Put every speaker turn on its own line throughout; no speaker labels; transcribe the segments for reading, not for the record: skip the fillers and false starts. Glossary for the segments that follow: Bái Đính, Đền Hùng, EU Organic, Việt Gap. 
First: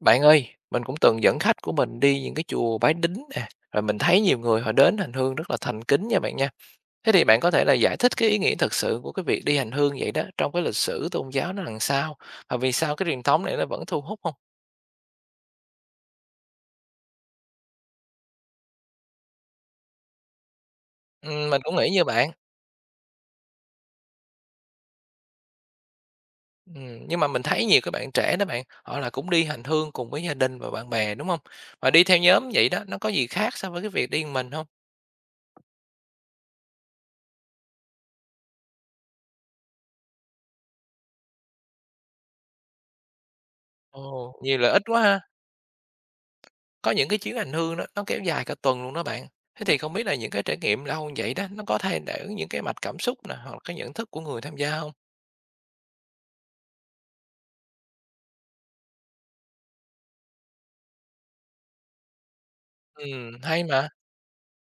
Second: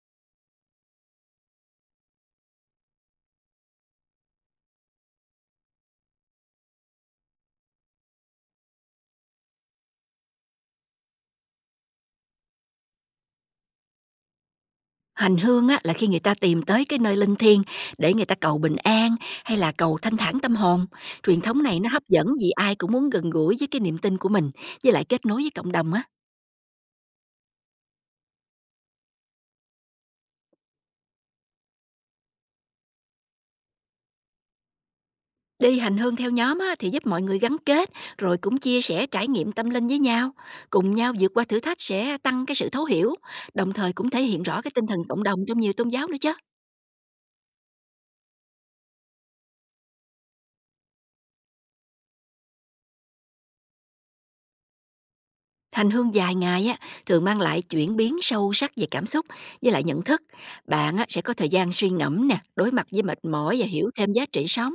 Bạn ơi, mình cũng từng dẫn khách của mình đi những cái chùa Bái Đính nè, rồi mình thấy nhiều người họ đến hành hương rất là thành kính nha bạn nha. Thế thì bạn có thể là giải thích cái ý nghĩa thật sự của cái việc đi hành hương vậy đó trong cái lịch sử tôn giáo nó làm sao và vì sao cái truyền thống này nó vẫn thu hút không?
Hành hương á, là khi người ta tìm tới cái nơi linh thiêng để người ta cầu bình an hay là cầu thanh thản tâm hồn. Truyền
Mình
thống
cũng
này nó
nghĩ
hấp
như
dẫn
bạn.
vì ai cũng muốn gần gũi với cái niềm tin của mình, với lại kết nối với cộng đồng á.
Nhưng mà mình thấy nhiều các bạn trẻ đó bạn, họ là cũng đi hành hương cùng với gia đình và bạn bè đúng không? Mà đi theo nhóm vậy đó, nó có gì khác so với cái việc đi một mình không?
Đi hành hương theo nhóm á, thì giúp mọi người gắn kết, rồi cũng chia sẻ trải nghiệm tâm linh với nhau. Cùng nhau vượt qua thử thách sẽ tăng cái sự thấu hiểu, đồng thời cũng thể
Ồ,
hiện
nhiều
rõ cái
lợi ích
tinh thần
quá ha.
cộng đồng trong nhiều tôn giáo nữa chứ.
Có những cái chuyến hành hương đó, nó kéo dài cả tuần luôn đó bạn. Thế thì không biết là những cái trải nghiệm lâu như vậy đó, nó có thay đổi những cái mạch cảm xúc nè, hoặc là cái nhận thức của người tham gia không?
Hành hương dài ngày á, thường mang lại chuyển biến sâu sắc về cảm xúc với lại nhận thức. Bạn á, sẽ có thời gian suy ngẫm nè, đối mặt với mệt mỏi
Hay
và
mà.
hiểu thêm giá trị sống.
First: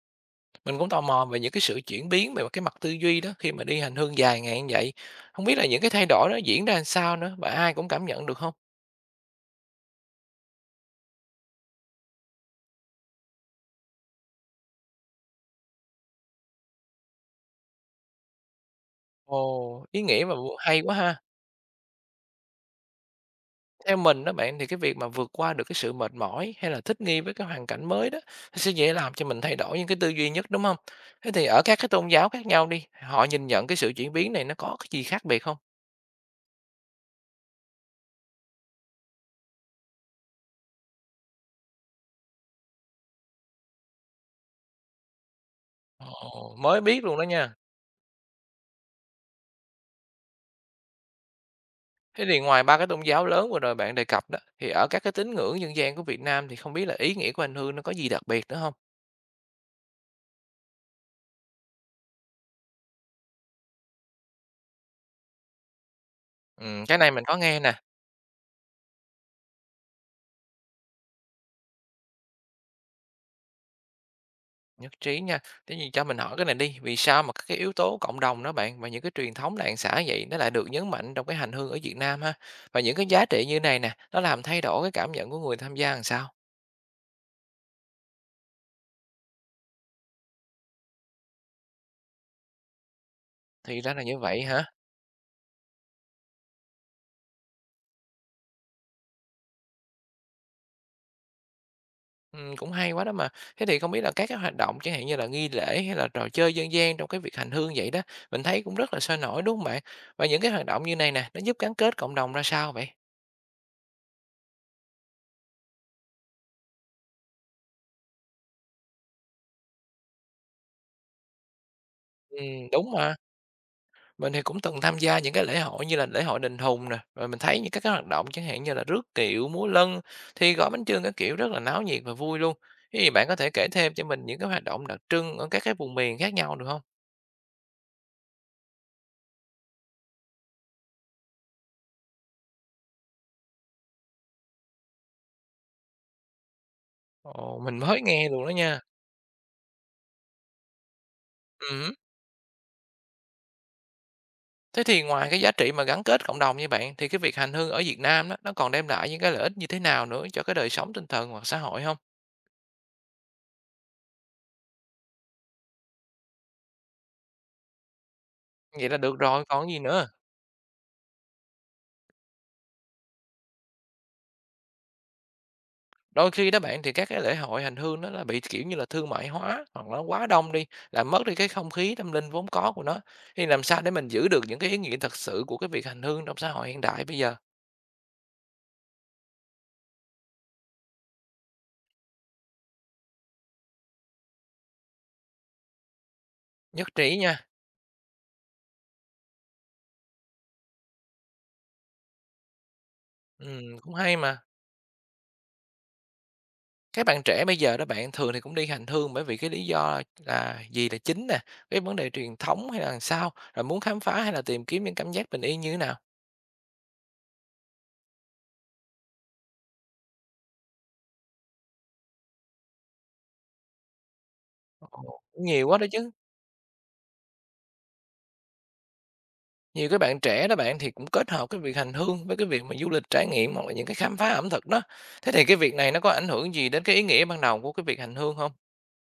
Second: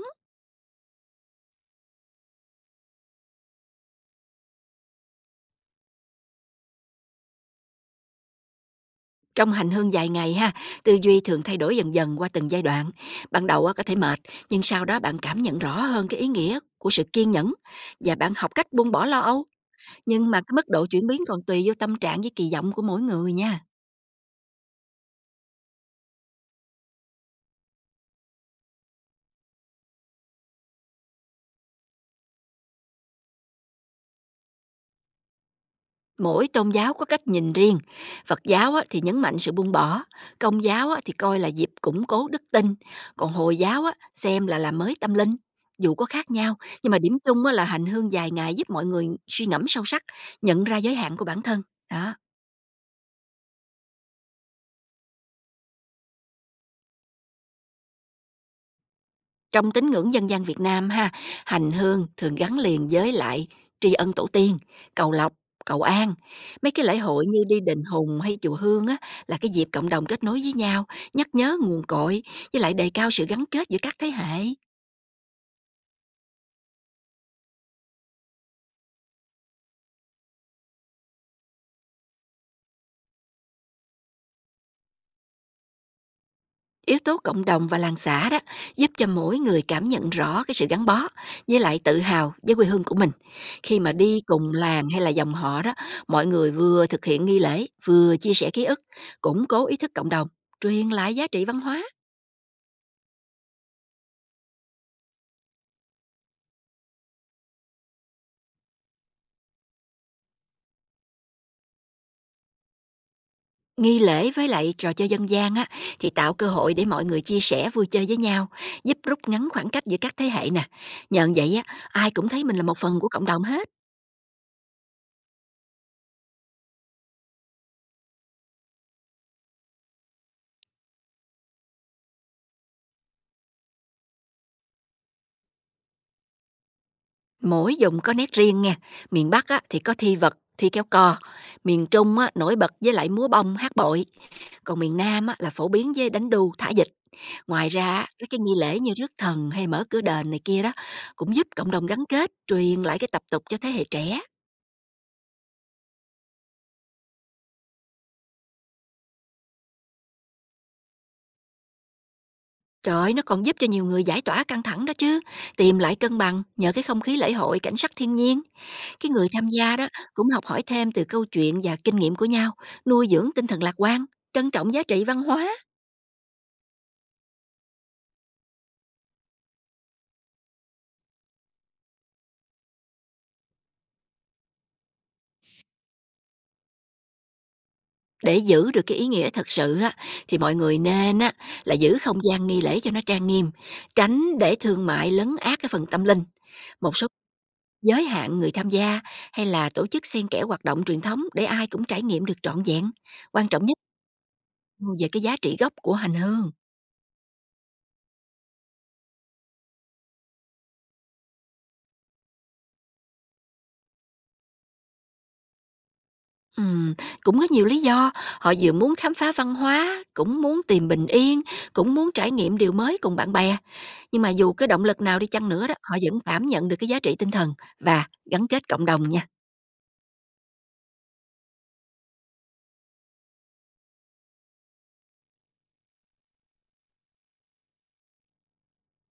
Mình cũng tò mò về những cái sự chuyển biến về cái mặt tư duy đó, khi mà đi hành hương dài ngày như vậy. Không biết là những cái thay đổi đó diễn ra làm sao nữa, và ai cũng cảm nhận được không?
Trong hành hương dài ngày ha, tư duy thường thay đổi dần dần qua từng giai đoạn. Ban đầu á, có thể mệt, nhưng sau đó bạn cảm nhận rõ hơn cái ý nghĩa của sự kiên nhẫn và bạn học cách buông bỏ lo âu.
Ồ, ý nghĩa
Nhưng
và
mà cái mức
hay
độ
quá
chuyển
ha!
biến còn tùy vô tâm trạng với kỳ vọng của mỗi người nha.
Theo mình đó bạn, thì cái việc mà vượt qua được cái sự mệt mỏi hay là thích nghi với cái hoàn cảnh mới đó, nó sẽ dễ làm cho mình thay đổi những cái tư duy nhất, đúng không? Thế thì ở các cái tôn giáo khác nhau đi, họ nhìn nhận cái sự chuyển biến này nó có cái gì khác biệt không?
Mỗi tôn giáo có cách nhìn riêng. Phật giáo á, thì nhấn mạnh sự buông bỏ. Công giáo á, thì coi là dịp củng cố đức tin. Còn hồi giáo á, xem là làm mới tâm linh. Dù có khác nhau,
Ồ, mới
nhưng mà
biết
điểm
luôn đó
chung á,
nha.
là hành hương dài ngày giúp mọi người suy ngẫm sâu sắc, nhận ra giới hạn của bản thân đó.
Thế thì ngoài ba cái tôn giáo lớn vừa rồi bạn đề cập đó, thì ở các cái tín ngưỡng dân gian của Việt Nam thì không biết là ý nghĩa của anh Hương nó có gì đặc biệt nữa không?
Trong tín ngưỡng dân gian Việt Nam ha, hành hương thường gắn liền với lại tri ân tổ tiên, cầu lộc, cầu an. Mấy cái lễ
Cái này mình
hội
có
như đi
nghe nè.
đền Hùng hay chùa Hương á là cái dịp cộng đồng kết nối với nhau, nhắc nhớ nguồn cội với lại đề cao sự gắn kết giữa các thế hệ.
Nhất trí nha. Thế thì cho mình hỏi cái này đi, vì sao mà các cái yếu tố cộng đồng đó bạn và những cái truyền thống làng xã vậy nó lại được nhấn mạnh trong cái hành hương ở Việt Nam ha? Và những cái giá trị như này nè, nó làm thay đổi cái cảm nhận của người tham gia làm sao?
Yếu tố cộng đồng và làng xã đó giúp cho mỗi người cảm nhận rõ cái sự gắn bó với lại tự hào với quê hương của mình. Khi
Thì
mà
ra là như
đi
vậy
cùng
hả?
làng hay là dòng họ đó, mọi người vừa thực hiện nghi lễ, vừa chia sẻ ký ức, củng cố ý thức cộng đồng, truyền lại giá trị văn hóa.
Ừ, cũng hay quá đó mà. Thế thì không biết là các cái hoạt động chẳng hạn như là nghi lễ hay là trò chơi dân gian trong cái việc hành hương vậy đó, mình thấy cũng rất là sôi nổi đúng không bạn? Và những cái hoạt động như này nè, nó giúp gắn kết cộng đồng ra sao vậy?
Nghi lễ với lại trò chơi dân gian á thì tạo cơ hội để mọi người chia sẻ vui chơi với nhau, giúp rút ngắn khoảng cách giữa các thế hệ nè. Nhờ vậy á, ai cũng thấy
Ừ,
mình là một
đúng
phần của
mà.
cộng đồng hết.
Mình thì cũng từng tham gia những cái lễ hội như là lễ hội Đền Hùng nè, rồi mình thấy những các cái hoạt động chẳng hạn như là rước kiệu, múa lân, thi gói bánh chưng các kiểu rất là náo nhiệt và vui luôn. Thế thì bạn có thể kể thêm cho mình những cái hoạt động đặc trưng ở các cái vùng miền khác nhau được không?
Mỗi vùng có nét riêng nha. Miền Bắc á, thì có thi vật, thi kéo co. Miền Trung á, nổi bật với lại múa bông, hát bội. Còn miền Nam á, là phổ biến với đánh đu, thả dịch.
Ồ,
Ngoài
mình
ra
mới
á, các
nghe
cái
luôn đó
nghi lễ
nha.
như rước thần hay mở cửa đền này kia đó cũng giúp cộng đồng
Ừm.
gắn kết, truyền lại cái tập tục cho thế hệ trẻ.
Thế thì ngoài cái giá trị mà gắn kết cộng đồng như bạn, thì cái việc hành hương ở Việt Nam đó, nó còn đem lại những cái lợi ích như thế nào nữa cho cái đời sống tinh thần hoặc xã hội không?
Trời ơi, nó còn giúp cho nhiều người giải tỏa căng thẳng đó chứ, tìm lại cân bằng nhờ cái không khí lễ hội, cảnh sắc thiên nhiên.
Vậy là
Cái
được
người
rồi,
tham
còn
gia
gì
đó
nữa?
cũng học hỏi thêm từ câu chuyện và kinh nghiệm của nhau, nuôi dưỡng tinh thần lạc quan, trân trọng giá trị văn hóa.
Đôi khi đó bạn thì các cái lễ hội hành hương nó là bị, kiểu như là, thương mại hóa hoặc là nó quá đông đi, làm mất đi cái không khí tâm linh vốn có của nó. Thì làm sao để mình giữ được những cái ý nghĩa thật sự của cái việc hành hương trong xã hội hiện đại bây giờ?
Để giữ được cái ý nghĩa thật sự á, thì mọi người nên á là giữ không gian nghi lễ cho nó trang nghiêm, tránh để thương mại lấn át cái phần tâm linh.
Nhất
Một số
trí nha,
giới hạn người tham gia hay là tổ chức xen kẽ hoạt động truyền thống để ai cũng trải nghiệm được trọn vẹn. Quan trọng nhất
cũng hay mà.
về cái giá trị gốc của hành hương.
Các bạn trẻ bây giờ đó bạn, thường thì cũng đi hành hương bởi vì cái lý do là gì là chính nè, cái vấn đề truyền thống hay là làm sao? Rồi muốn khám phá hay là tìm kiếm những cảm giác bình yên như thế nào?
Ừm, cũng có nhiều lý do, họ vừa muốn khám phá văn hóa, cũng muốn tìm bình yên, cũng muốn trải nghiệm điều mới cùng bạn bè, nhưng mà dù cái động
Ồ,
lực nào đi
cũng
chăng nữa
nhiều
đó,
quá đó
họ
chứ.
vẫn cảm nhận được cái giá trị tinh thần và gắn kết cộng đồng nha.
Nhiều cái bạn trẻ đó bạn thì cũng kết hợp cái việc hành hương với cái việc mà du lịch trải nghiệm hoặc là những cái khám phá ẩm thực đó. Thế thì cái việc này nó có ảnh hưởng gì đến cái ý nghĩa ban đầu của cái việc hành hương không?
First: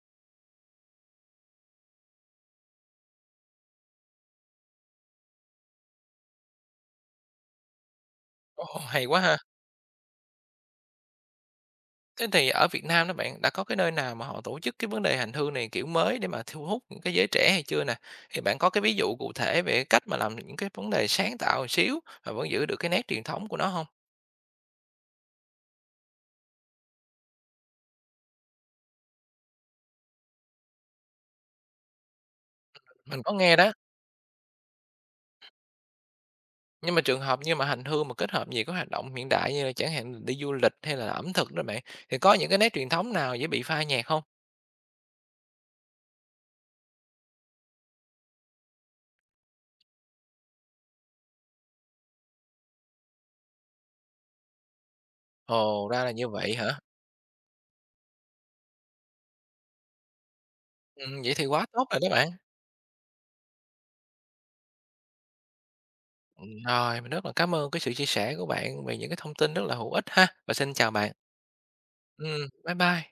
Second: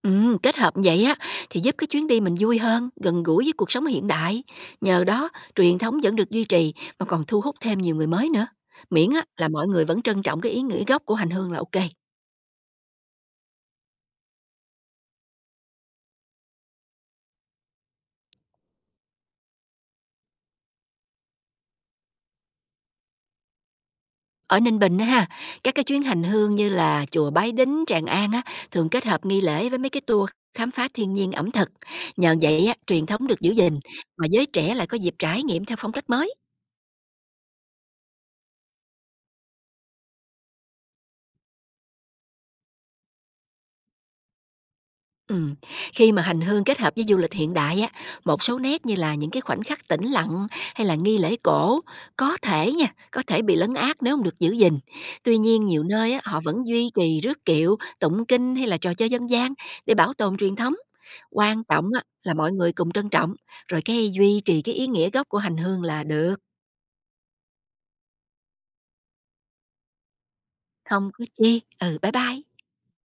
Kết hợp như vậy á thì giúp cái chuyến đi mình vui hơn, gần gũi với cuộc sống hiện đại. Nhờ đó, truyền thống vẫn được duy trì mà còn thu hút thêm nhiều người mới nữa.
Ồ, hay
Miễn
quá
á
ha!
là mọi người vẫn trân trọng cái ý nghĩa gốc của hành hương là ok.
Thế thì ở Việt Nam đó bạn, đã có cái nơi nào mà họ tổ chức cái vấn đề hành hương này kiểu mới để mà thu hút những cái giới trẻ hay chưa nè? Thì bạn có cái ví dụ cụ thể về cách mà làm những cái vấn đề sáng tạo một xíu mà vẫn giữ được cái nét truyền thống của nó không?
Ở Ninh Bình á ha, các cái chuyến hành hương như là chùa Bái Đính, Tràng An á thường kết hợp nghi lễ với mấy cái tour khám phá thiên nhiên ẩm thực. Nhờ vậy á, truyền
Mình
thống
có
được giữ
nghe đó.
gìn mà giới trẻ lại có dịp trải nghiệm theo phong cách mới.
Nhưng mà trường hợp như mà hành hương mà kết hợp nhiều cái hoạt động hiện đại như là chẳng hạn đi du lịch hay là ẩm thực đó bạn, thì có những cái nét truyền thống nào dễ bị phai nhạt hông?
Ừm, khi mà hành hương kết hợp với du lịch hiện đại á, một số nét như là những cái khoảnh khắc tĩnh lặng hay là nghi lễ cổ có thể bị lấn át nếu không được giữ gìn. Tuy nhiên nhiều
Ồ, ra là
nơi á,
như
họ
vậy
vẫn
hả?
duy trì rước kiệu, tụng kinh hay là trò chơi dân gian để bảo tồn truyền thống.
Vậy thì
Quan
quá tốt
trọng
rồi
á,
đó bạn.
là mọi người cùng trân trọng, rồi cái duy trì cái ý nghĩa gốc của hành hương là được.
Rồi, mình rất là cảm ơn cái sự chia sẻ của bạn về những cái thông tin rất là hữu ích ha, và xin chào
Không
bạn.
có chi. Ừ, bye bye.
Bye bye.